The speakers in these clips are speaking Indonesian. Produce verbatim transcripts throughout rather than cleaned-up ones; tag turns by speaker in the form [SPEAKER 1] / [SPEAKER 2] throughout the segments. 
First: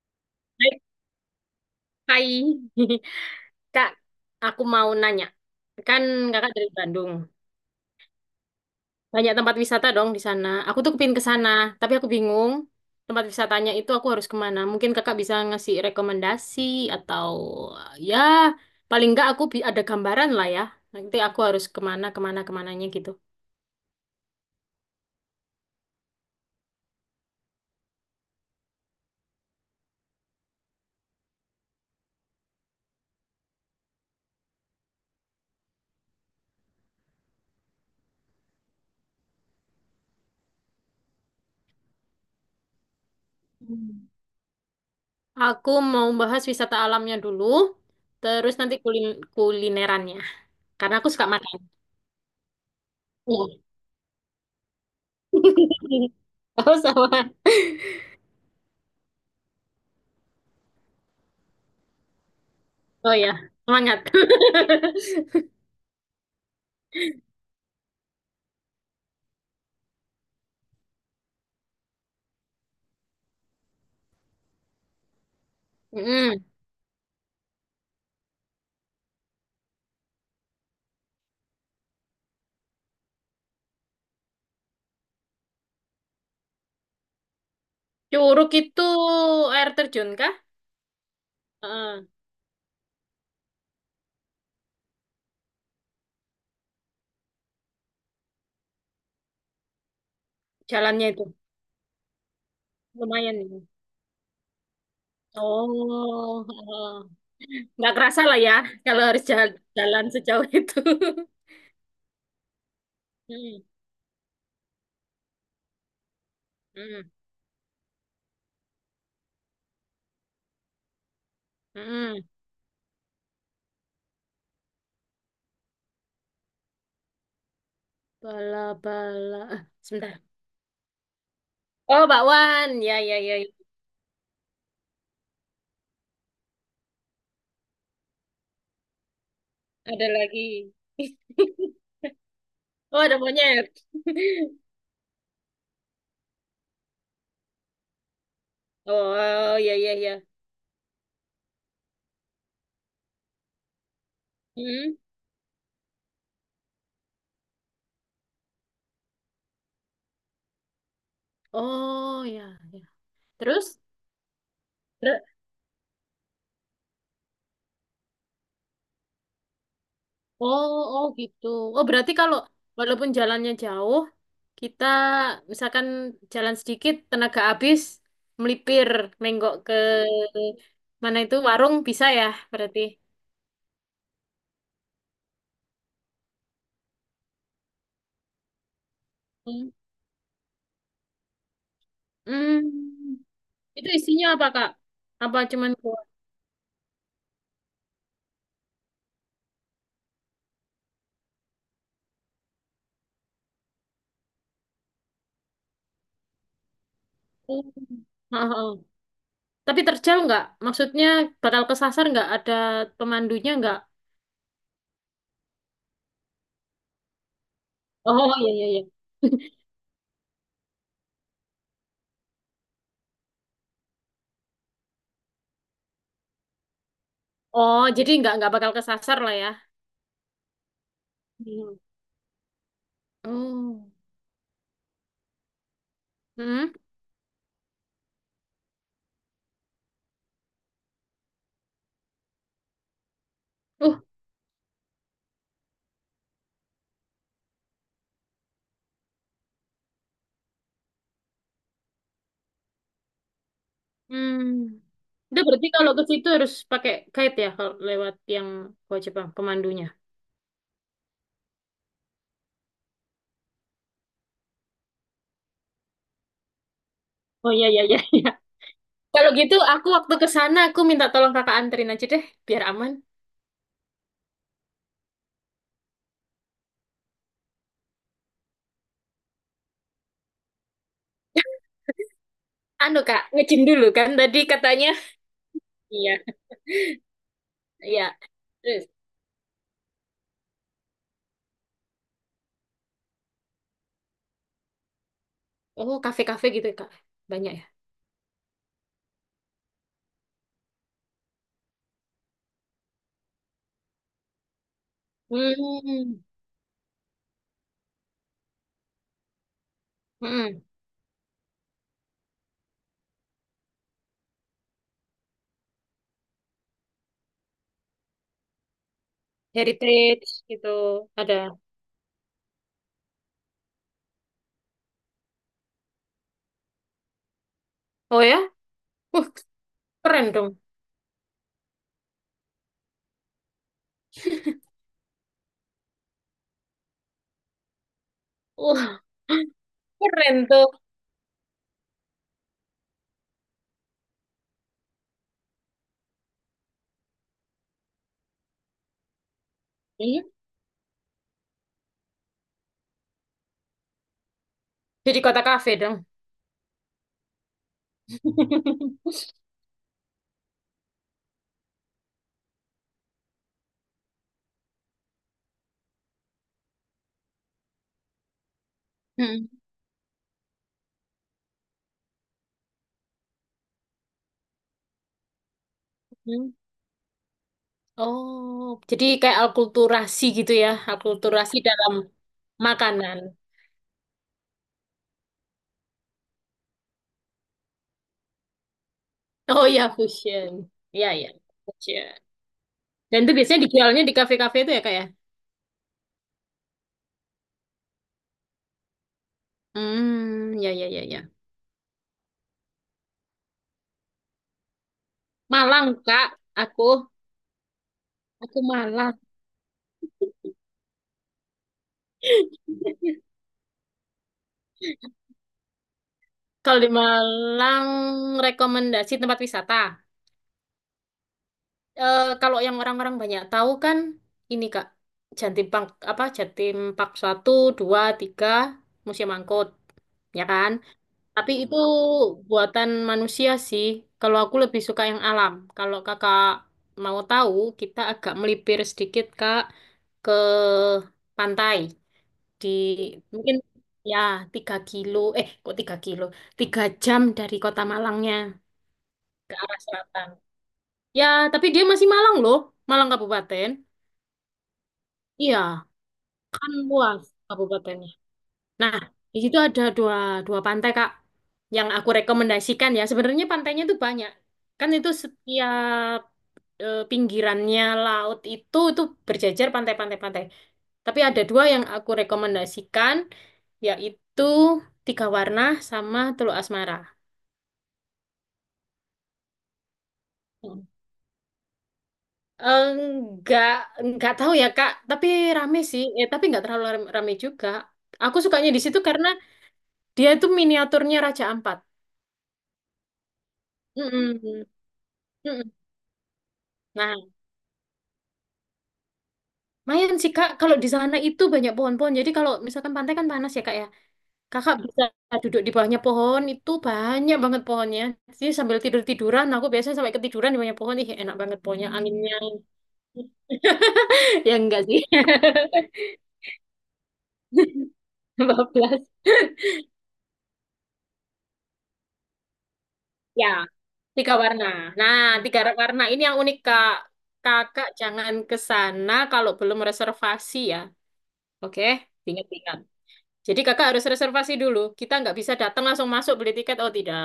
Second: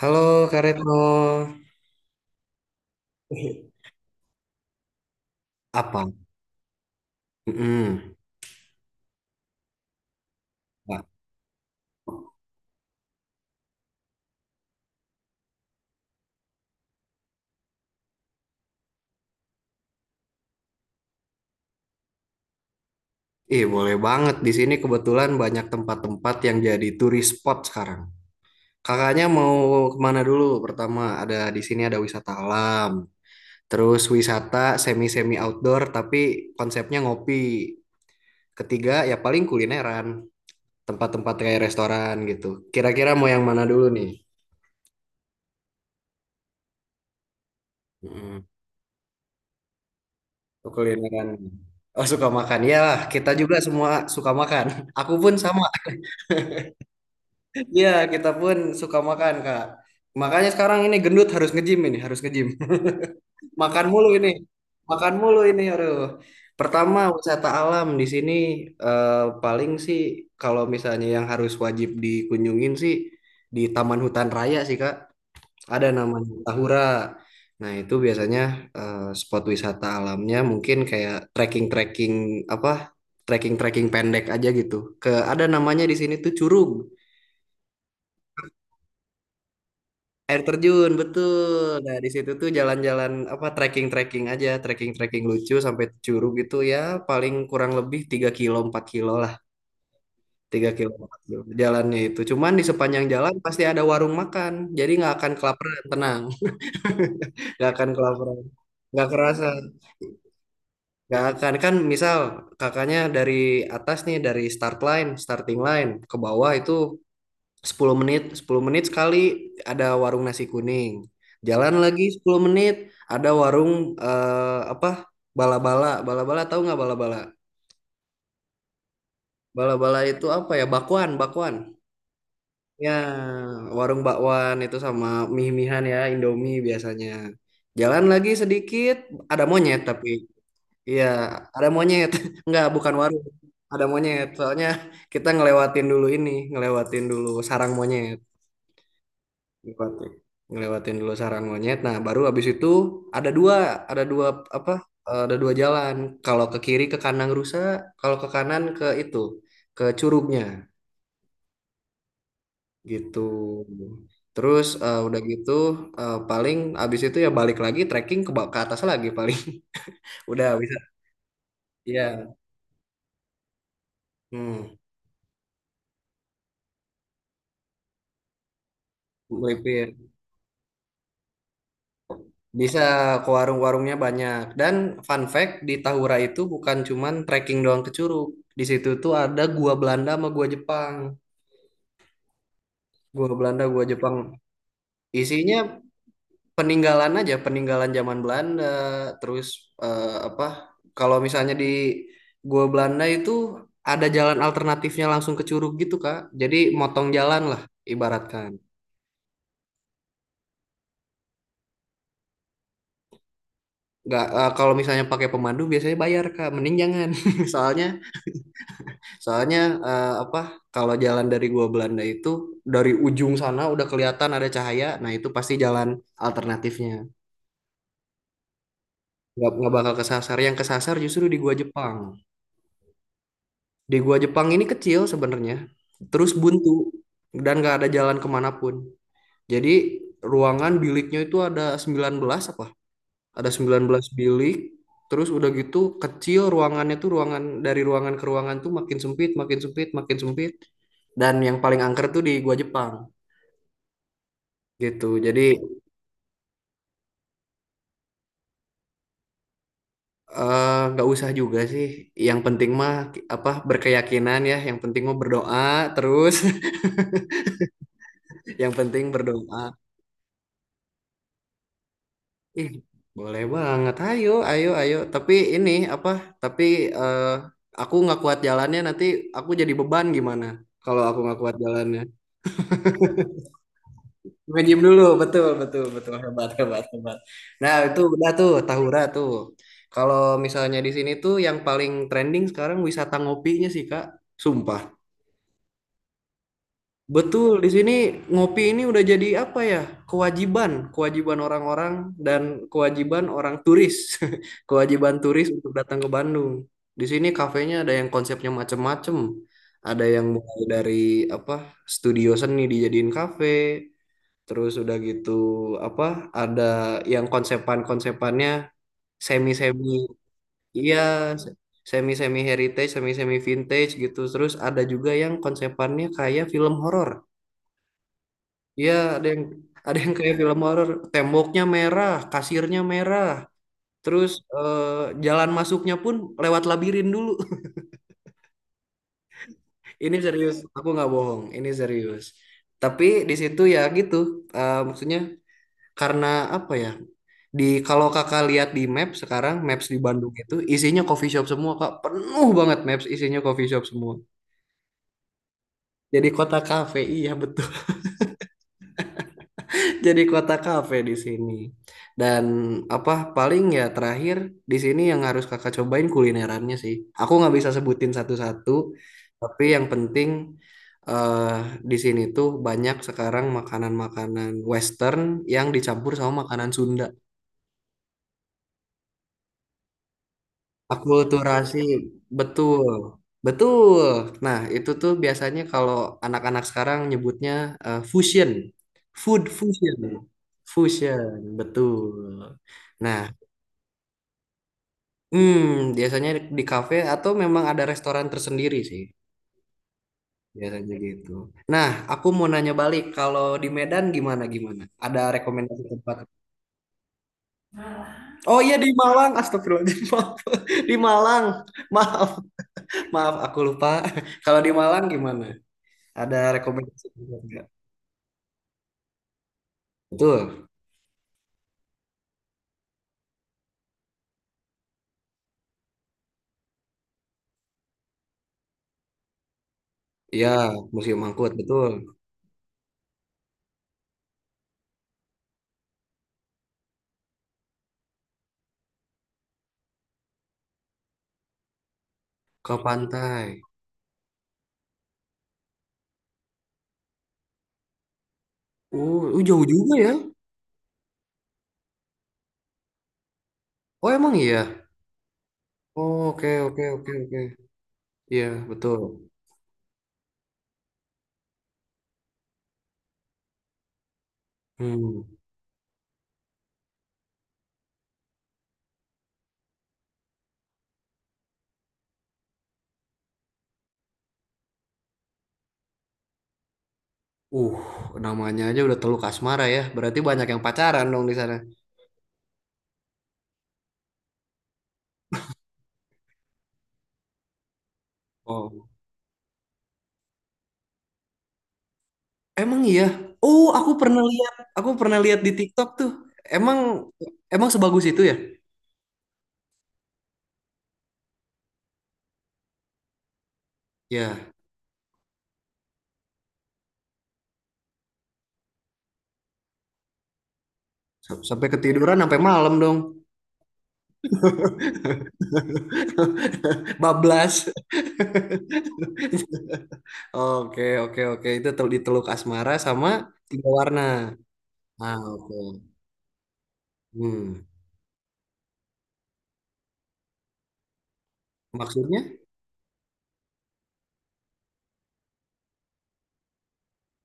[SPEAKER 1] Halo Kak
[SPEAKER 2] Hai,
[SPEAKER 1] Retno.
[SPEAKER 2] hai.
[SPEAKER 1] Ih,
[SPEAKER 2] Kak, aku mau nanya.
[SPEAKER 1] apa?
[SPEAKER 2] Kan kakak dari Bandung.
[SPEAKER 1] Mm-mm.
[SPEAKER 2] Banyak tempat wisata dong di sana. Aku tuh
[SPEAKER 1] Nah,
[SPEAKER 2] kepin ke sana, tapi aku bingung tempat wisatanya itu aku harus kemana. Mungkin kakak bisa ngasih rekomendasi atau ya paling nggak aku bi- ada gambaran lah ya. Nanti aku harus kemana, kemana, kemananya gitu.
[SPEAKER 1] ih, boleh banget. Di sini kebetulan banyak tempat-tempat yang jadi turis spot sekarang. Kakaknya mau kemana dulu? Pertama, ada di sini ada wisata alam. Terus wisata semi-semi outdoor, tapi konsepnya ngopi. Ketiga, ya paling kulineran. Tempat-tempat kayak restoran gitu. Kira-kira mau yang mana dulu
[SPEAKER 2] Hmm.
[SPEAKER 1] nih?
[SPEAKER 2] Aku mau bahas wisata alamnya dulu,
[SPEAKER 1] Mm-mm.
[SPEAKER 2] terus nanti kulin- kulinerannya. Karena aku suka
[SPEAKER 1] Kulineran.
[SPEAKER 2] makan.
[SPEAKER 1] Oh, suka makan. Ya, kita juga
[SPEAKER 2] Iya.
[SPEAKER 1] semua suka makan. Aku pun sama.
[SPEAKER 2] Oh, sama.
[SPEAKER 1] Iya, kita pun suka makan, Kak. Makanya sekarang ini gendut harus nge-gym ini, harus nge-gym.
[SPEAKER 2] Oh ya,
[SPEAKER 1] Makan
[SPEAKER 2] semangat.
[SPEAKER 1] mulu ini. Makan mulu ini, aduh. Pertama, wisata alam di sini eh, paling sih kalau misalnya yang harus wajib dikunjungin sih di Taman Hutan Raya sih, Kak. Ada namanya
[SPEAKER 2] Mm.
[SPEAKER 1] Tahura. Nah, itu biasanya eh, spot wisata alamnya mungkin kayak trekking-trekking apa? Trekking-trekking pendek aja gitu. Ke ada namanya di sini tuh Curug.
[SPEAKER 2] Curug itu air terjun kah?
[SPEAKER 1] Air terjun, betul. Nah,
[SPEAKER 2] Heeh,
[SPEAKER 1] di situ tuh jalan-jalan apa trekking-trekking aja, trekking-trekking lucu sampai Curug itu ya paling kurang lebih tiga kilo empat kilo lah, tiga kilo
[SPEAKER 2] jalannya
[SPEAKER 1] empat
[SPEAKER 2] itu
[SPEAKER 1] kilo jalannya itu. Cuman di sepanjang jalan
[SPEAKER 2] lumayan ini.
[SPEAKER 1] pasti ada warung makan. Jadi nggak akan kelaparan, tenang.
[SPEAKER 2] Oh, heeh.
[SPEAKER 1] Nggak akan
[SPEAKER 2] Nggak kerasa lah
[SPEAKER 1] kelaparan.
[SPEAKER 2] ya kalau
[SPEAKER 1] Nggak
[SPEAKER 2] harus
[SPEAKER 1] kerasa,
[SPEAKER 2] jalan, jalan sejauh itu.
[SPEAKER 1] nggak akan. Kan misal kakaknya dari
[SPEAKER 2] Mm,
[SPEAKER 1] atas nih, dari start line, starting line ke bawah itu
[SPEAKER 2] mm,
[SPEAKER 1] sepuluh menit, sepuluh menit sekali ada warung nasi kuning. Jalan lagi
[SPEAKER 2] mm.
[SPEAKER 1] sepuluh menit ada warung eh, apa? Bala-bala, bala-bala tahu nggak bala-bala?
[SPEAKER 2] Bala bala. Ah,
[SPEAKER 1] Bala-bala
[SPEAKER 2] sebentar.
[SPEAKER 1] itu apa ya? Bakwan, bakwan.
[SPEAKER 2] Oh, bakwan.
[SPEAKER 1] Ya,
[SPEAKER 2] Ya, ya, ya, ya.
[SPEAKER 1] warung bakwan itu sama mie-mihan ya, Indomie biasanya. Jalan lagi sedikit ada monyet
[SPEAKER 2] Ada
[SPEAKER 1] tapi
[SPEAKER 2] lagi.
[SPEAKER 1] iya, ada monyet. Nggak, bukan
[SPEAKER 2] Oh, ada
[SPEAKER 1] warung.
[SPEAKER 2] monyet.
[SPEAKER 1] Ada monyet. Soalnya kita ngelewatin dulu ini, ngelewatin dulu sarang monyet.
[SPEAKER 2] Oh, ya, ya,
[SPEAKER 1] Ngelewatin
[SPEAKER 2] ya.
[SPEAKER 1] ngelewatin dulu sarang monyet, nah baru habis itu ada dua ada dua apa
[SPEAKER 2] Mm.
[SPEAKER 1] eh, ada dua jalan. Kalau ke kiri ke kanan rusa, kalau ke kanan ke itu ke curugnya
[SPEAKER 2] Oh, ya, ya.
[SPEAKER 1] gitu.
[SPEAKER 2] Terus?
[SPEAKER 1] Terus eh, udah gitu eh, paling habis itu ya balik lagi trekking ke ba- ke atas lagi paling. Udah
[SPEAKER 2] Oh,
[SPEAKER 1] bisa
[SPEAKER 2] oh gitu. Oh, berarti
[SPEAKER 1] iya
[SPEAKER 2] kalau walaupun jalannya jauh,
[SPEAKER 1] hmm,
[SPEAKER 2] kita misalkan jalan sedikit, tenaga habis, melipir, menggok ke
[SPEAKER 1] melipir
[SPEAKER 2] mana itu warung bisa ya,
[SPEAKER 1] bisa
[SPEAKER 2] berarti.
[SPEAKER 1] ke warung-warungnya banyak dan fun fact di Tahura itu bukan cuman trekking doang ke curug. Di situ tuh ada
[SPEAKER 2] Hmm.
[SPEAKER 1] gua Belanda sama gua Jepang.
[SPEAKER 2] Hmm.
[SPEAKER 1] Gua Belanda, gua
[SPEAKER 2] Itu
[SPEAKER 1] Jepang.
[SPEAKER 2] isinya apa, Kak? Apa cuman
[SPEAKER 1] Isinya
[SPEAKER 2] buah?
[SPEAKER 1] peninggalan aja, peninggalan zaman Belanda. Terus eh, apa? Kalau misalnya di gua Belanda itu ada jalan alternatifnya langsung ke Curug gitu, Kak. Jadi motong jalan lah
[SPEAKER 2] Oh. Oh,
[SPEAKER 1] ibaratkan.
[SPEAKER 2] oh. Tapi terjal nggak? Maksudnya bakal kesasar nggak? Ada pemandunya nggak?
[SPEAKER 1] Nggak, eh, kalau misalnya pakai pemandu biasanya bayar, Kak. Mending jangan. Soalnya
[SPEAKER 2] Oh, iya, iya, iya.
[SPEAKER 1] soalnya eh, apa? Kalau jalan dari gua Belanda itu dari ujung sana udah kelihatan ada cahaya, nah itu pasti jalan alternatifnya.
[SPEAKER 2] Oh, jadi nggak nggak bakal kesasar lah ya.
[SPEAKER 1] Nggak, nggak bakal kesasar. Yang kesasar justru di gua
[SPEAKER 2] Hmm.
[SPEAKER 1] Jepang.
[SPEAKER 2] Oh.
[SPEAKER 1] Di gua Jepang ini kecil sebenarnya, terus
[SPEAKER 2] Hmm.
[SPEAKER 1] buntu dan nggak ada jalan kemanapun. Jadi ruangan biliknya itu ada sembilan belas apa? Ada sembilan
[SPEAKER 2] uh.
[SPEAKER 1] belas bilik, terus udah gitu kecil ruangannya tuh ruangan dari ruangan ke ruangan tuh makin sempit, makin sempit, makin sempit. Dan yang paling angker tuh di gua Jepang
[SPEAKER 2] Hmm.
[SPEAKER 1] gitu. Jadi
[SPEAKER 2] Itu berarti kalau ke situ harus pakai guide ya kalau lewat yang gua Jepang pemandunya.
[SPEAKER 1] eh, nggak usah juga sih. Yang penting mah apa berkeyakinan ya. Yang penting mah berdoa terus.
[SPEAKER 2] Oh, iya, iya, iya, iya.
[SPEAKER 1] Yang penting
[SPEAKER 2] Kalau gitu
[SPEAKER 1] berdoa.
[SPEAKER 2] aku waktu ke sana aku minta tolong kakak anterin aja deh biar
[SPEAKER 1] Ih,
[SPEAKER 2] aman.
[SPEAKER 1] boleh banget. Ayo, ayo, ayo. Tapi ini apa? Tapi eh, aku nggak kuat jalannya. Nanti aku jadi beban gimana? Kalau aku nggak kuat jalannya.
[SPEAKER 2] Anu kak, ngejim dulu kan tadi
[SPEAKER 1] Nge-gym
[SPEAKER 2] katanya.
[SPEAKER 1] dulu, betul, betul, betul.
[SPEAKER 2] Iya,
[SPEAKER 1] Hebat, hebat, hebat. Nah, itu
[SPEAKER 2] iya.
[SPEAKER 1] udah tuh
[SPEAKER 2] Terus,
[SPEAKER 1] Tahura tuh. Kalau misalnya di sini tuh yang paling trending sekarang wisata ngopinya sih, Kak. Sumpah.
[SPEAKER 2] oh kafe-kafe gitu kak,
[SPEAKER 1] Betul,
[SPEAKER 2] banyak ya.
[SPEAKER 1] di sini ngopi ini udah jadi apa ya? Kewajiban, kewajiban orang-orang dan kewajiban orang turis. Kewajiban turis untuk datang ke
[SPEAKER 2] Hmm.
[SPEAKER 1] Bandung. Di sini kafenya ada yang konsepnya macem-macem. Ada yang mulai
[SPEAKER 2] Mm-mm.
[SPEAKER 1] dari apa? Studio seni dijadiin kafe, terus udah gitu apa? Ada yang konsepan-konsepannya semi-semi
[SPEAKER 2] Heritage gitu
[SPEAKER 1] iya, se-
[SPEAKER 2] ada.
[SPEAKER 1] semi-semi heritage, semi-semi vintage gitu. Terus ada juga yang konsepannya kayak film horor.
[SPEAKER 2] Oh, ya?
[SPEAKER 1] Iya, ada
[SPEAKER 2] Wah,
[SPEAKER 1] yang ada yang
[SPEAKER 2] keren
[SPEAKER 1] kayak
[SPEAKER 2] dong.
[SPEAKER 1] film horor, temboknya merah, kasirnya merah, terus eh, jalan masuknya pun lewat labirin dulu.
[SPEAKER 2] Wah,
[SPEAKER 1] Ini
[SPEAKER 2] keren
[SPEAKER 1] serius,
[SPEAKER 2] tuh.
[SPEAKER 1] aku nggak bohong, ini serius. Tapi di situ ya gitu, eh, maksudnya karena apa ya? Di kalau kakak lihat di map sekarang, maps di
[SPEAKER 2] Hmm.
[SPEAKER 1] Bandung itu isinya coffee shop semua kak, penuh banget maps isinya coffee shop semua.
[SPEAKER 2] Jadi kota kafe dong.
[SPEAKER 1] Jadi kota kafe, iya betul. Jadi kota kafe di sini. Dan apa paling ya terakhir di sini yang harus kakak cobain kulinerannya sih. Aku nggak bisa sebutin satu-satu, tapi yang penting eh di sini tuh banyak sekarang makanan-makanan Western yang dicampur sama
[SPEAKER 2] Hmm.
[SPEAKER 1] makanan Sunda.
[SPEAKER 2] Oh, jadi kayak alkulturasi gitu ya, alkulturasi
[SPEAKER 1] Akulturasi,
[SPEAKER 2] dalam
[SPEAKER 1] betul,
[SPEAKER 2] makanan.
[SPEAKER 1] betul. Nah itu tuh biasanya kalau anak-anak sekarang nyebutnya eh, fusion, food
[SPEAKER 2] Oh ya,
[SPEAKER 1] fusion,
[SPEAKER 2] fusion. Ya
[SPEAKER 1] fusion,
[SPEAKER 2] ya, fusion.
[SPEAKER 1] betul.
[SPEAKER 2] Dan
[SPEAKER 1] Nah,
[SPEAKER 2] itu biasanya dijualnya di kafe-kafe itu ya, Kak ya?
[SPEAKER 1] Hmm, biasanya di kafe atau memang ada restoran tersendiri sih,
[SPEAKER 2] Hmm, ya, ya,
[SPEAKER 1] biasanya
[SPEAKER 2] ya, ya.
[SPEAKER 1] gitu. Nah, aku mau nanya balik, kalau di Medan gimana gimana? Ada rekomendasi
[SPEAKER 2] Malang,
[SPEAKER 1] tempat?
[SPEAKER 2] Kak. Aku
[SPEAKER 1] Oh
[SPEAKER 2] aku
[SPEAKER 1] iya di
[SPEAKER 2] Malang.
[SPEAKER 1] Malang, astagfirullahaladzim, maaf. Di Malang, maaf, maaf, aku lupa. Kalau di Malang gimana? Ada
[SPEAKER 2] Kalau di
[SPEAKER 1] rekomendasi tempat nggak?
[SPEAKER 2] Malang rekomendasi tempat wisata.
[SPEAKER 1] Betul,
[SPEAKER 2] Eh, kalau yang orang-orang banyak tahu kan ini, Kak. Jatim Pak apa Jatim Pak satu, dua, tiga Museum Angkut. Ya
[SPEAKER 1] ya
[SPEAKER 2] kan?
[SPEAKER 1] Museum Angkut,
[SPEAKER 2] Tapi itu
[SPEAKER 1] betul.
[SPEAKER 2] buatan manusia sih. Kalau aku lebih suka yang alam. Kalau kakak mau tahu, kita agak melipir sedikit kak ke pantai di
[SPEAKER 1] Ke pantai.
[SPEAKER 2] mungkin ya tiga kilo. Eh, kok tiga kilo? Tiga jam dari kota Malangnya
[SPEAKER 1] Uh, uh,
[SPEAKER 2] ke
[SPEAKER 1] jauh
[SPEAKER 2] arah
[SPEAKER 1] juga ya?
[SPEAKER 2] selatan. Ya, tapi dia masih Malang loh, Malang Kabupaten.
[SPEAKER 1] Oh emang iya.
[SPEAKER 2] Iya,
[SPEAKER 1] Oh, oke
[SPEAKER 2] kan
[SPEAKER 1] oke oke
[SPEAKER 2] luas
[SPEAKER 1] oke.
[SPEAKER 2] Kabupaten.
[SPEAKER 1] Iya
[SPEAKER 2] Nah,
[SPEAKER 1] betul.
[SPEAKER 2] di situ ada dua, dua pantai, Kak, yang aku rekomendasikan ya. Sebenarnya pantainya tuh banyak. Kan itu
[SPEAKER 1] Hmm.
[SPEAKER 2] setiap eh, pinggirannya laut itu itu berjajar pantai-pantai-pantai. Tapi ada dua yang aku rekomendasikan, yaitu Tiga Warna sama Teluk Asmara.
[SPEAKER 1] Uh, Namanya aja udah Teluk Asmara ya. Berarti banyak yang
[SPEAKER 2] Hmm.
[SPEAKER 1] pacaran dong di sana.
[SPEAKER 2] Enggak, enggak tahu ya, Kak. Tapi rame sih. Eh, tapi enggak terlalu ram- rame juga. Aku sukanya di
[SPEAKER 1] Oh.
[SPEAKER 2] situ karena dia itu miniaturnya Raja Ampat.
[SPEAKER 1] Emang iya? Oh, aku pernah lihat.
[SPEAKER 2] Mm-mm.
[SPEAKER 1] Aku pernah lihat di
[SPEAKER 2] Mm-mm.
[SPEAKER 1] TikTok tuh. Emang
[SPEAKER 2] Nah,
[SPEAKER 1] emang sebagus itu ya?
[SPEAKER 2] lumayan sih Kak, kalau di sana itu banyak pohon-pohon. Jadi kalau misalkan pantai kan panas ya Kak ya.
[SPEAKER 1] Ya,
[SPEAKER 2] Kakak bisa duduk di bawahnya pohon, itu banyak banget pohonnya. Jadi sambil tidur-tiduran, aku biasanya sampai ketiduran di bawahnya pohon. Ih, enak
[SPEAKER 1] s-
[SPEAKER 2] banget
[SPEAKER 1] sampai
[SPEAKER 2] pohonnya,
[SPEAKER 1] ketiduran
[SPEAKER 2] anginnya.
[SPEAKER 1] sampai malam dong.
[SPEAKER 2] Ya enggak sih,
[SPEAKER 1] Bablas.
[SPEAKER 2] dua belas.
[SPEAKER 1] Oke, oke, oke. Itu tel- di Teluk Asmara sama
[SPEAKER 2] Ya,
[SPEAKER 1] tiga warna.
[SPEAKER 2] tiga warna.
[SPEAKER 1] Ah,
[SPEAKER 2] Nah,
[SPEAKER 1] oke.
[SPEAKER 2] tiga warna ini yang unik Kak.
[SPEAKER 1] Hmm.
[SPEAKER 2] Kakak jangan ke sana kalau belum reservasi ya. Oke,
[SPEAKER 1] Maksudnya?
[SPEAKER 2] ingat-ingat. Jadi kakak harus reservasi dulu. Kita nggak bisa datang langsung masuk beli tiket. Oh, tidak.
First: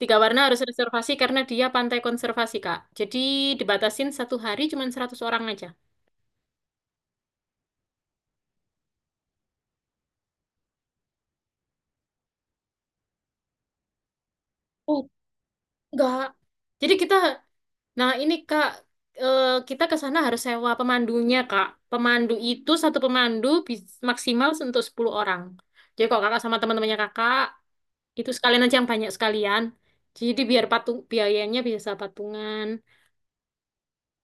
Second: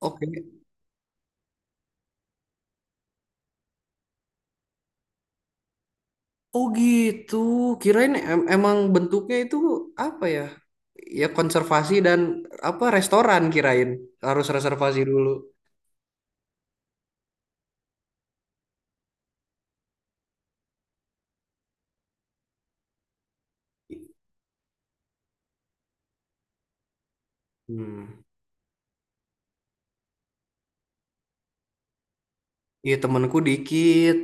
[SPEAKER 2] Tiga
[SPEAKER 1] Oke.
[SPEAKER 2] warna harus reservasi karena dia pantai konservasi, Kak. Jadi dibatasin satu hari cuma seratus orang aja.
[SPEAKER 1] Oh gitu, kirain em- emang bentuknya itu apa ya? Ya konservasi dan apa restoran kirain harus reservasi
[SPEAKER 2] Oh,
[SPEAKER 1] dulu.
[SPEAKER 2] enggak. Jadi kita, nah ini Kak, eh, kita ke sana harus sewa pemandunya, Kak. Pemandu itu satu pemandu bis- maksimal untuk sepuluh orang. Jadi kalau Kakak sama teman-temannya Kakak,
[SPEAKER 1] Hmm.
[SPEAKER 2] itu sekalian aja yang banyak sekalian. Jadi biar patung biayanya bisa patungan.
[SPEAKER 1] Iya temanku dikit.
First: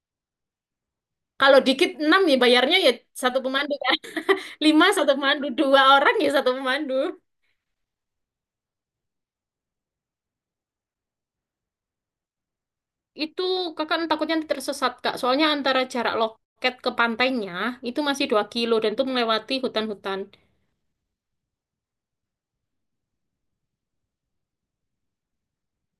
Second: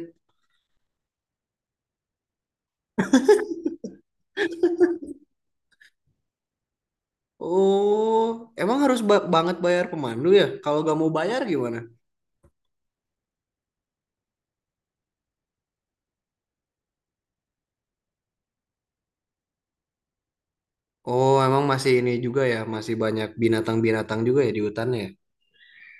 [SPEAKER 2] Kalau dikit enam nih bayarnya ya satu pemandu kan. Lima satu pemandu, dua orang ya satu pemandu.
[SPEAKER 1] Oh, emang harus ba- banget bayar pemandu ya? Kalau gak mau bayar gimana?
[SPEAKER 2] Itu kakak takutnya nanti tersesat kak. Soalnya antara jarak loket ke pantainya itu masih dua kilo dan itu melewati hutan-hutan.
[SPEAKER 1] Oh, emang masih ini juga ya, masih banyak binatang-binatang juga ya di hutannya ya.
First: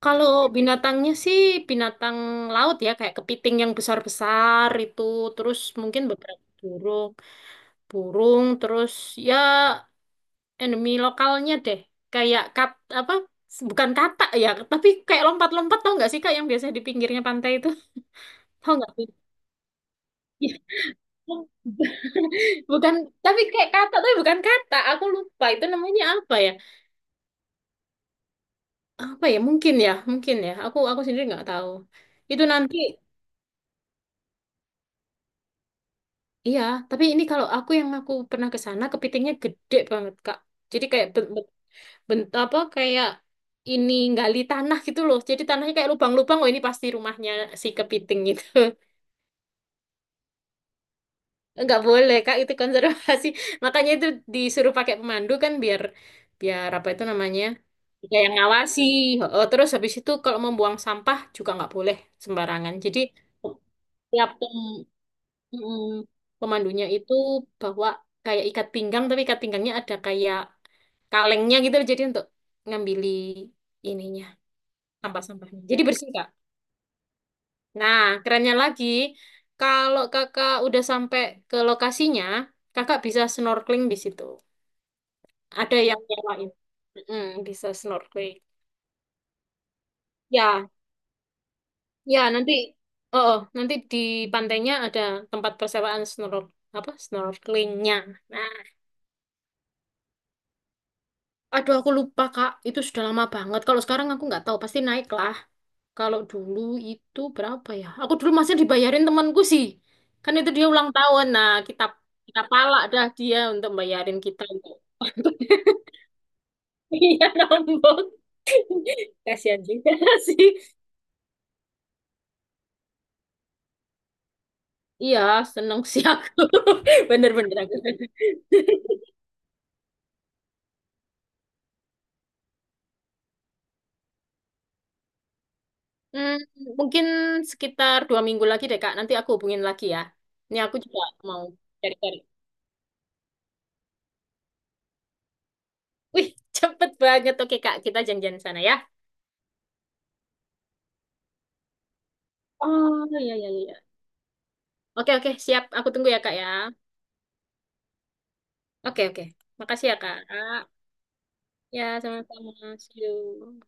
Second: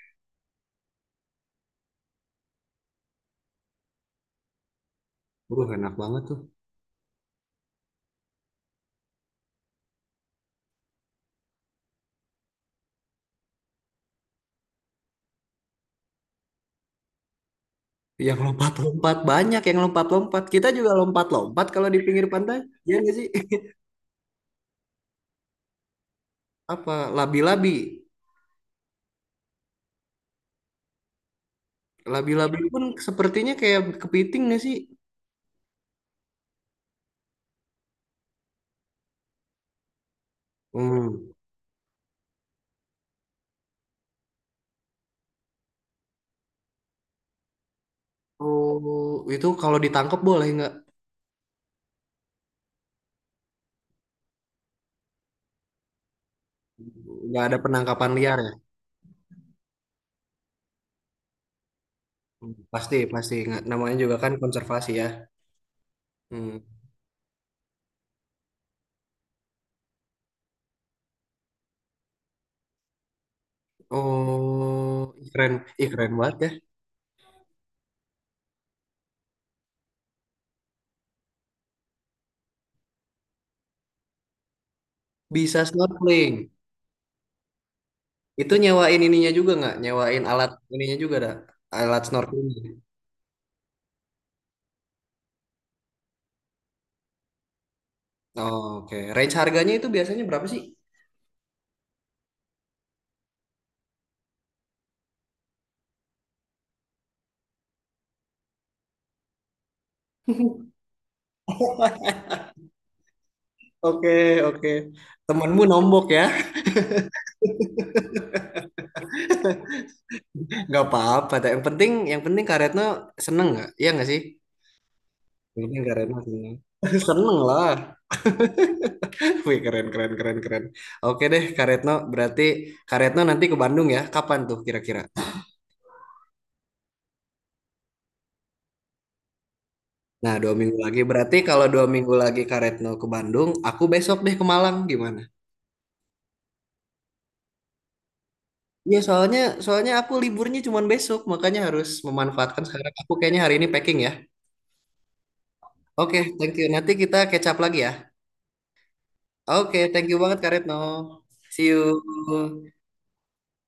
[SPEAKER 2] Kalau binatangnya sih binatang laut ya kayak kepiting yang besar-besar itu. Terus
[SPEAKER 1] Waduh, enak
[SPEAKER 2] mungkin
[SPEAKER 1] banget tuh.
[SPEAKER 2] beberapa burung, burung. Terus ya endemi lokalnya deh. Kayak kat apa? Bukan katak ya, tapi kayak lompat-lompat tau nggak sih kak yang biasa di pinggirnya pantai itu?
[SPEAKER 1] Yang
[SPEAKER 2] Tau nggak sih?
[SPEAKER 1] lompat-lompat banyak yang lompat-lompat. Kita juga
[SPEAKER 2] Iya.
[SPEAKER 1] lompat-lompat kalau di pinggir pantai.
[SPEAKER 2] Bukan,
[SPEAKER 1] Iya nggak sih?
[SPEAKER 2] tapi kayak kata, tapi bukan kata. Aku lupa itu namanya apa ya?
[SPEAKER 1] Apa labi-labi?
[SPEAKER 2] Apa ya? Mungkin ya, mungkin ya. Aku aku sendiri nggak tahu. Itu
[SPEAKER 1] Labi-labi
[SPEAKER 2] nanti,
[SPEAKER 1] pun sepertinya kayak kepiting nggak sih?
[SPEAKER 2] iya. Tapi ini kalau aku yang aku pernah ke sana, kepitingnya gede banget, Kak. Jadi kayak bent,
[SPEAKER 1] Hmm.
[SPEAKER 2] bent, bent- apa kayak ini gali tanah gitu loh. Jadi tanahnya kayak lubang-lubang. Oh ini pasti rumahnya si kepiting gitu.
[SPEAKER 1] Oh, itu kalau ditangkap boleh nggak?
[SPEAKER 2] Nggak boleh Kak, itu konservasi. Makanya itu disuruh pakai pemandu kan biar biar apa itu
[SPEAKER 1] Nggak
[SPEAKER 2] namanya?
[SPEAKER 1] ada penangkapan
[SPEAKER 2] Dia yang
[SPEAKER 1] liar ya?
[SPEAKER 2] ngawasi. Oh, terus habis itu kalau membuang sampah juga nggak boleh
[SPEAKER 1] Hmm,
[SPEAKER 2] sembarangan.
[SPEAKER 1] pasti,
[SPEAKER 2] Jadi
[SPEAKER 1] pasti. Nggak, namanya juga
[SPEAKER 2] tiap
[SPEAKER 1] kan
[SPEAKER 2] pem,
[SPEAKER 1] konservasi ya.
[SPEAKER 2] mm,
[SPEAKER 1] Hmm.
[SPEAKER 2] pemandunya itu bawa kayak ikat pinggang tapi ikat pinggangnya ada kayak kalengnya gitu loh. Jadi untuk ngambili ininya
[SPEAKER 1] Oh, ih, keren.
[SPEAKER 2] sampah-sampahnya. Jadi
[SPEAKER 1] Ih,
[SPEAKER 2] bersih
[SPEAKER 1] keren
[SPEAKER 2] Kak.
[SPEAKER 1] banget ya.
[SPEAKER 2] Nah, kerennya lagi, kalau kakak udah sampai ke lokasinya, kakak bisa snorkeling di situ.
[SPEAKER 1] Bisa
[SPEAKER 2] Ada yang
[SPEAKER 1] snorkeling.
[SPEAKER 2] nyewain. Mm, bisa snorkeling.
[SPEAKER 1] Itu nyewain ininya juga nggak? Nyewain alat
[SPEAKER 2] Ya,
[SPEAKER 1] ininya juga ada? Alat
[SPEAKER 2] ya nanti,
[SPEAKER 1] snorkeling.
[SPEAKER 2] oh, oh, nanti di pantainya ada tempat persewaan snor apa snorkelingnya. Nah,
[SPEAKER 1] Oh, oke. Range harganya itu biasanya berapa sih?
[SPEAKER 2] aduh aku lupa Kak, itu sudah lama banget. Kalau sekarang aku nggak tahu, pasti naik lah. Kalau dulu itu berapa ya? Aku dulu masih dibayarin temanku sih. Kan itu dia ulang tahun. Nah, kita kita palak dah dia untuk
[SPEAKER 1] Oke,
[SPEAKER 2] bayarin kita
[SPEAKER 1] oke.
[SPEAKER 2] untuk
[SPEAKER 1] Temenmu nombok ya.
[SPEAKER 2] iya, nombok. Kasihan juga sih.
[SPEAKER 1] Nggak apa-apa. Yang penting, yang penting Kak Retno seneng nggak? Iya nggak sih?
[SPEAKER 2] Iya,
[SPEAKER 1] Ini
[SPEAKER 2] seneng
[SPEAKER 1] Kak
[SPEAKER 2] sih
[SPEAKER 1] Retno
[SPEAKER 2] aku.
[SPEAKER 1] sini. Seneng
[SPEAKER 2] Bener-bener aku.
[SPEAKER 1] lah. Wih, keren, keren, keren, keren. Oke deh, Kak Retno. Berarti Kak Retno nanti ke Bandung ya? Kapan tuh kira-kira?
[SPEAKER 2] Hmm, mungkin sekitar dua minggu lagi deh, Kak. Nanti aku hubungin lagi ya.
[SPEAKER 1] Nah, dua
[SPEAKER 2] Ini aku
[SPEAKER 1] minggu
[SPEAKER 2] juga
[SPEAKER 1] lagi. Berarti
[SPEAKER 2] mau
[SPEAKER 1] kalau dua minggu
[SPEAKER 2] cari-cari.
[SPEAKER 1] lagi Kak Retno ke Bandung, aku besok deh ke Malang. Gimana?
[SPEAKER 2] Wih, cepet banget. Oke, Kak. Kita janjian sana ya.
[SPEAKER 1] Iya, soalnya soalnya aku liburnya cuma besok, makanya harus memanfaatkan sekarang.
[SPEAKER 2] Oh,
[SPEAKER 1] Aku
[SPEAKER 2] iya,
[SPEAKER 1] kayaknya
[SPEAKER 2] iya,
[SPEAKER 1] hari ini
[SPEAKER 2] iya.
[SPEAKER 1] packing ya.
[SPEAKER 2] Oke, oke. Siap. Aku tunggu
[SPEAKER 1] Oke,
[SPEAKER 2] ya, Kak, ya.
[SPEAKER 1] thank you. Nanti kita catch up lagi ya.
[SPEAKER 2] Oke, oke.
[SPEAKER 1] Oke,
[SPEAKER 2] Makasih ya,
[SPEAKER 1] thank
[SPEAKER 2] Kak.
[SPEAKER 1] you banget Kak Retno. See
[SPEAKER 2] Ya,
[SPEAKER 1] you.
[SPEAKER 2] sama-sama. See you.